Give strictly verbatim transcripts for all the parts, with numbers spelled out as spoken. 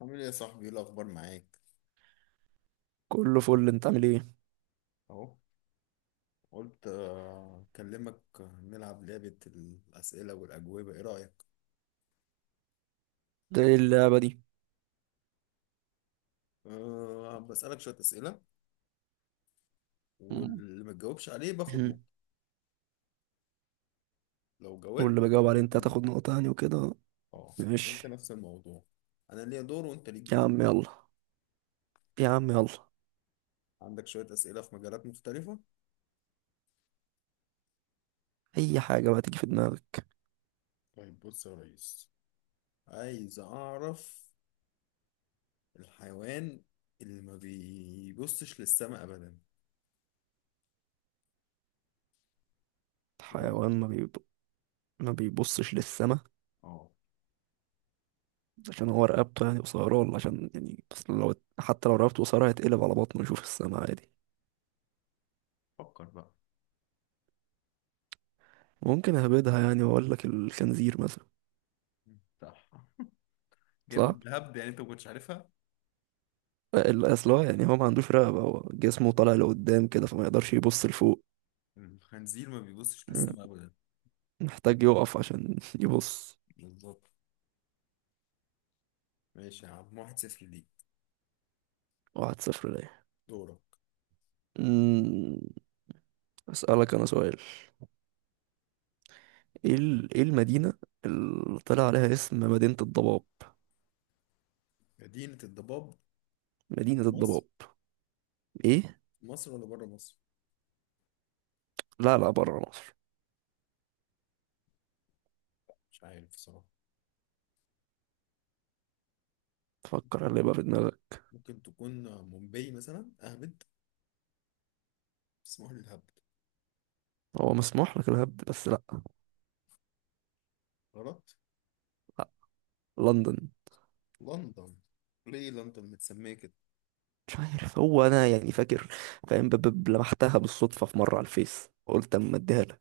عامل ايه يا صاحبي؟ ايه الاخبار معاك؟ كله فل، انت عامل ايه؟ اهو. قلت آه، اكلمك، آه، نلعب لعبة الاسئلة والاجوبة، ايه رأيك؟ ده ايه اللعبة دي؟ أه بسألك شوية اسئلة، مم. واللي ما تجاوبش عليه باخد نقطة. لو جاوبت واللي بجاوب تاخد عليه انت انت هتاخد النقطة. نقطة يعني وكده. اه. وانت ماشي. نفس الموضوع، انا ليا دور وانت ليك يا دور. عم يلا. يا عم يلا. عندك شوية اسئلة في مجالات مختلفة. اي حاجة بقى تيجي في دماغك. طيب بص يا ريس، عايز اعرف الحيوان اللي ما بيبصش للسماء ابدا. ايه رأيك؟ حيوان ما بيب... ما بيبصش للسما؟ اه. عشان هو رقبته يعني قصيرة، ولا عشان يعني اصل لو، حتى لو رقبته قصيرة هيتقلب على بطنه يشوف السما عادي. فكر بقى. ممكن اهبدها يعني واقول لك الخنزير مثلا. صح. جايبهم صح. بهبد يعني، انت ما كنتش عارفها. ال- اصل هو يعني هو ما عندوش رقبة، هو جسمه طالع لقدام كده، فما يقدرش يبص لفوق. الخنزير ما بيبصش مم. للسماء ابدا. محتاج يقف عشان يبص. بالظبط. ماشي يا عم، واحد صفر ليك. واحد صفر ليا. دورك. أمم، أسألك أنا سؤال. إيه ال- إيه المدينة اللي طلع عليها اسم مدينة الضباب؟ مدينة الضباب، مدينة مصر؟ الضباب. إيه؟ مصر ولا بره مصر؟ لا لا، برا مصر. مش عارف صراحة. تفكر اللي يبقى في دماغك. ممكن تكون مومباي مثلا، اهبد، اسمها لي الهبد. هو مسموح لك الهبد، بس لأ. غلط. لأ. لندن. لندن؟ ليه لندن متسمية كده؟ مش عارف، هو أنا يعني فاكر، فاهم ب- ب- لمحتها بالصدفة في مرة على الفيس، قلت أما أديها لك.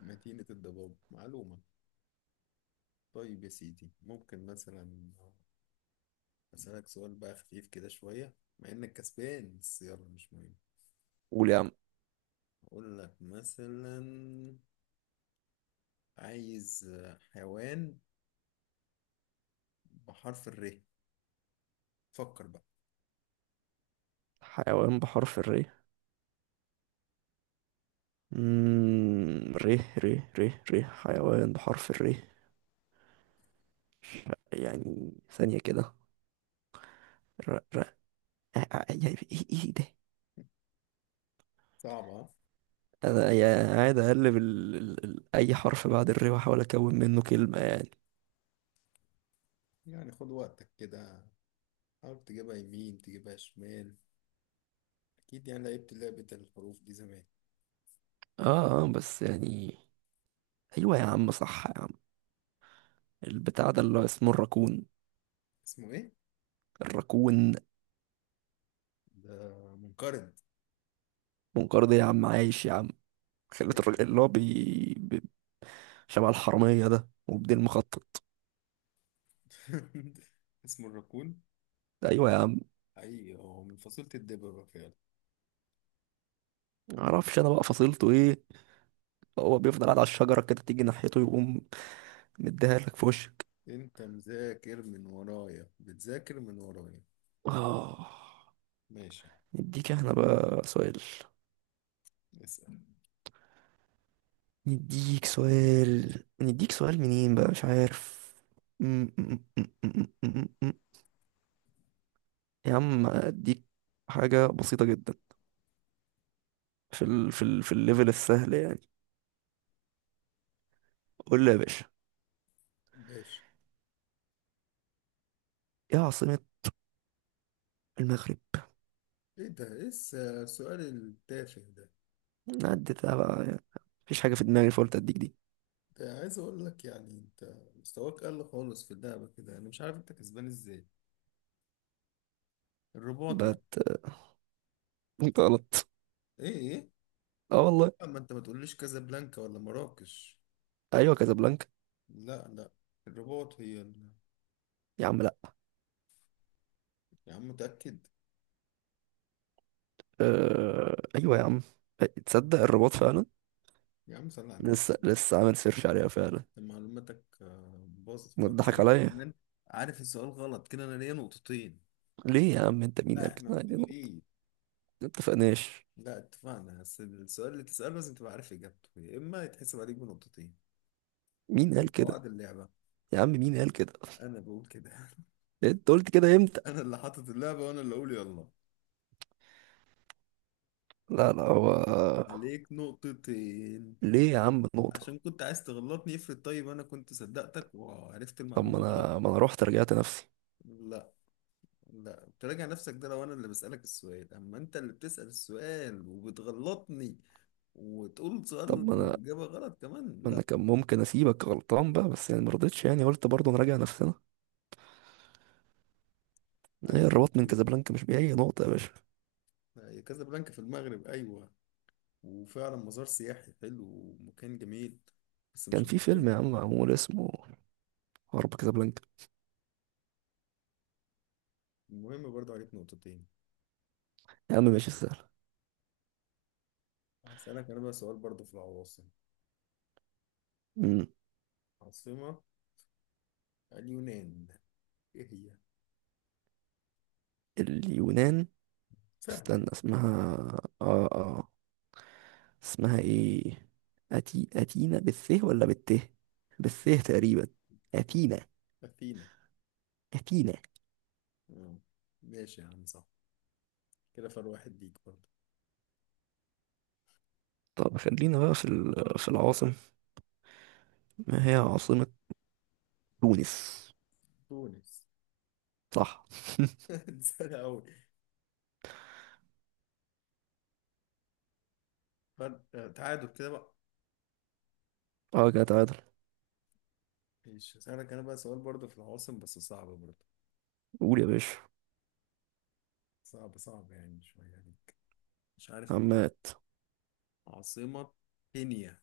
مدينة الضباب، معلومة. طيب يا سيدي، ممكن مثلا أسألك سؤال بقى خفيف كده شوية، مع إنك كسبان بس يلا، مش مهم. قول يا عم. أقول لك مثلا، عايز آه، حيوان بحرف الر. فكر بقى. حيوان بحرف الري؟ مم... ري ري ري ري، حيوان بحرف الري. يعني ثانية كده. ع- يعني ايه ايه ده. صعبة ها؟ انا يعني قاعد اقلب ال... ال... ال... اي حرف بعد الري واحاول اكون منه كلمه يعني. يعني خد وقتك كده، حاول تجيبها يمين تجيبها شمال. أكيد يعني لعبت لعبة الحروف دي زمان. اه اه، بس يعني، ايوه يا عم، صح يا عم، البتاع ده اللي هو اسمه الراكون. اسمه إيه؟ الراكون. ده منقرض. منقار ده يا عم، عايش يا عم. خلت الراجل اللي هو بي... بي... شبه الحراميه ده، وبدين مخطط. اسمه الراكون؟ ايوه يا عم. حقيقي هو من فصيلة الدببة فعلا. معرفش انا بقى فصيلته ايه. هو بيفضل قاعد على الشجره كده، تيجي ناحيته يقوم مديها لك في وشك. أنت مذاكر من ورايا، بتذاكر من ورايا. اه. ماشي. نديك احنا بقى سؤال. اسأل. نديك سؤال، نديك سؤال منين بقى مش عارف. م- م- م- م- م- م- م. يا عم اديك حاجة بسيطة جدا، في ال... في ال... في الليفل السهل يعني. قول لي يا باشا. ماشي. ايه عاصمة المغرب؟ إيه ده؟ إيه الس- السؤال التافه ده؟ عدتها بقى يعني، مفيش حاجة في دماغي فقلت اديك دي. ده عايز اقول لك يعني انت مستواك قل خالص في اللعبه كده، انا مش عارف انت كسبان ازاي. الرباط يعني. بت. انت غلط. ايه؟ ايه؟ اه والله. اما انت ما تقوليش كازابلانكا ولا مراكش. ايوه، كازابلانكا. لا لا، الرباط هي ال... يا عم لا. يا عم متاكد. أه... ايوه يا عم. آه، تصدق الرباط فعلا. يا عم صل على النبي. لسه لسه عامل سيرش عليها فعلا. أنت معلوماتك آه، باظت ما تضحك فتره عليا. كمان. عارف السؤال غلط كده، انا ليا نقطتين. ليه يا عم؟ انت مين لا قال احنا كده؟ عادي، ما متفقين. اتفقناش. لا اتفقنا، بس السؤال اللي تساله لازم تبقى عارف اجابته، يا اما يتحسب عليك بنقطتين. مين من قال كده؟ قواعد اللعبه. يا عم مين قال كده؟ انا بقول كده. انت قلت كده امتى؟ انا اللي حاطط اللعبة وانا اللي اقول. يلا، لا لا هو. عليك نقطتين. ليه يا عم النقطة؟ عشان كنت عايز تغلطني. افرض طيب انا كنت صدقتك وعرفت طب ما المعلومة غلط. انا، ما انا رحت رجعت نفسي. لا. لا تراجع نفسك، ده لو انا اللي بسألك السؤال، اما انت اللي بتسأل السؤال وبتغلطني وتقول سؤال طب ما انا، الإجابة غلط كمان، ما انا لا. كان ممكن اسيبك غلطان بقى، بس يعني ما رضيتش، يعني قلت برضه نراجع نفسنا. ايه عليك الرباط من نقطتين بقى. كازابلانكا، مش بأي نقطة يا باشا. هي كازابلانكا في المغرب ايوه، وفعلا مزار سياحي حلو ومكان جميل، بس كان مش في فيلم يا العاصمة. عم معمول اسمه حرب كازابلانكا. المهم برضه عليك نقطتين. يا عم ماشي سهل. هسألك انا بقى سؤال برضه في العواصم. مم. عاصمة اليونان ايه هي؟ اليونان. سهلة. استنى اسمها. اه اه. اسمها ايه؟ أتي... أتينا بالث ولا بالت؟ بالث تقريبا. هي أتينا. أثينا. أثينا. آه. ماشي يا عم، صح. كده فرق واحد ليك برضه. طب خلينا بقى في ال- في العاصم. ما هي عاصمة تونس. تونس. صح. سهلة أوي. فرق، آه، تعادل كده بقى. اه كده تعادل. ماشي، هسألك أنا بقى سؤال برضه في العواصم بس صعب برضه. قول يا باشا. صعب صعب يعني شوية عليك، مش عارف أكتر. عمات. عاصمة كينيا.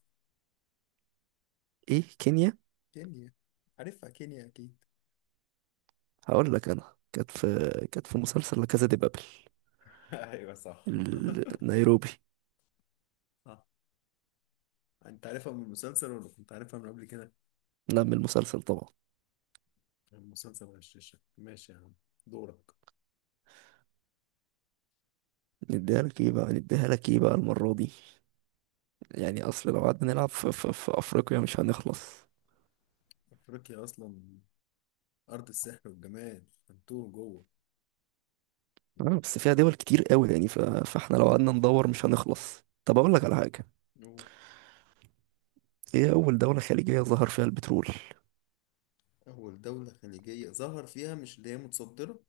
ايه كينيا. كينيا. عارفها كينيا أكيد. هقول لك انا، كانت في كانت في مسلسل لا كازا دي بابل، ايوه صح. ال- نيروبي. صح. انت عارفها من المسلسل ولا كنت عارفها من قبل كده؟ نعمل المسلسل طبعا. المسلسل غششك، ماشي يا عم. دورك. نديها لك ايه بقى، نديها لك ايه بقى المرة دي. يعني اصل لو قعدنا نلعب في, في, في افريقيا مش هنخلص. افريقيا اصلا أرض السحر والجمال، هنتوه جوه. آه بس فيها دول كتير قوي، يعني ف... فاحنا لو قعدنا ندور مش هنخلص. طب اقول لك على حاجة. أوه. ايه اول دولة خليجية ظهر فيها البترول؟ أول دولة خليجية ظهر فيها، مش اللي هي متصدرة.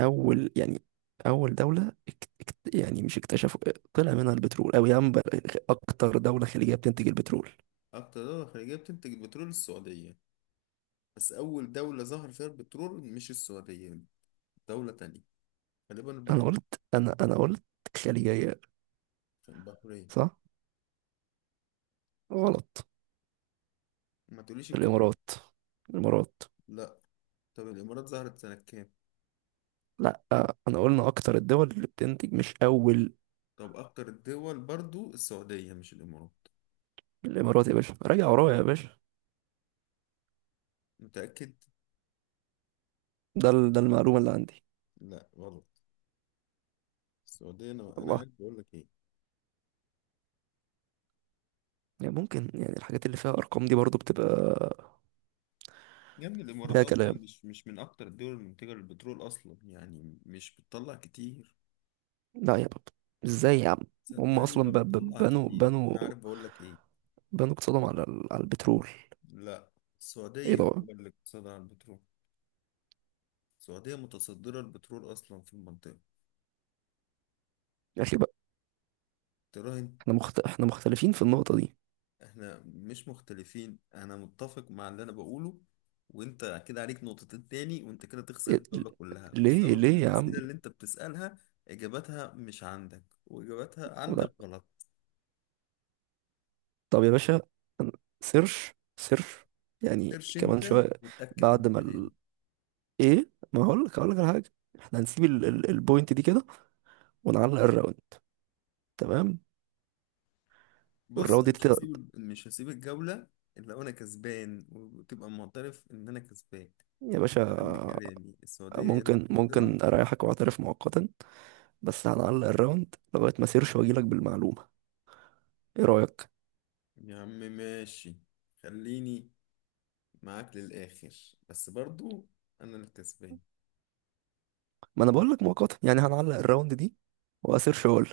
اول يعني، اول دوله اكت... اكت- يعني مش اكتشفوا، طلع منها البترول او يعني اكتر دوله خليجيه بتنتج البترول. أكتر دولة خليجية بتنتج البترول السعودية، بس أول دولة ظهر فيها البترول مش السعودية، دولة تانية. غالبا انا البحر... قلت انا انا قلت خليجيه. البحرين. صح. غلط. ما تقوليش الكويت. الامارات. الامارات. لا. طب الإمارات ظهرت سنة كام؟ لا آه، انا قلنا اكتر الدول اللي بتنتج مش اول. طب أكتر الدول برضو السعودية مش الإمارات. الامارات يا باشا، راجع ورايا يا باشا. متأكد؟ ده ال... ده المعلومه اللي عندي. لا غلط. السعودية. أنا أنا الله. عارف بقول لك إيه. يعني ممكن، يعني الحاجات اللي فيها ارقام دي برضو بتبقى يا ابني الامارات فيها اصلا كلام. مش مش من اكتر الدول المنتجه للبترول اصلا، يعني مش بتطلع كتير. لا يا بابا، ازاي يا عم؟ هم صدقني ما اصلا ب- ب- بتطلع بنوا كتير، بنوا انا عارف بقول لك ايه. بنوا اقتصادهم على ال- على البترول. لا. ايه السعوديه ده؟ هو اللي اقتصادها على البترول. السعوديه متصدره البترول اصلا في المنطقه. يا اخي بقى. تراهن. احنا مخت... احنا مختلفين في النقطة دي. احنا مش مختلفين، انا متفق مع اللي انا بقوله. وانت كده عليك نقطتين تاني، وانت كده تخسر إيه... ل- الدوله كلها ليه بسبب ليه يا عم؟ الاسئله اللي انت بتسالها. اجاباتها مش عندك، واجاباتها لا. عندك غلط. طب يا باشا، أنا- سيرش سيرش يعني سيرش كمان انت شوية. وتأكد بعد من ما كلامي. ال... ايه، ما هقول لك هقول لك على حاجة. احنا هنسيب ال... ال... البوينت دي كده ونعلق الراوند. تمام. بص والراوند انا دي مش تت- هسيب مش هسيب الجولة الا وانا كسبان، وتبقى معترف ان انا كسبان. يا باشا، ده عندي كلامي، السعودية هي اللي ممكن متصدرة. ممكن اريحك واعترف مؤقتا، بس هنعلق الراوند لغاية ما سيرش واجيلك بالمعلومة. ايه رأيك؟ يا عم ماشي، خليني معاك للاخر، بس برضو انا اللي كسبان. ما انا بقول لك مؤقتا، يعني هنعلق الراوند دي واسيرش اقول.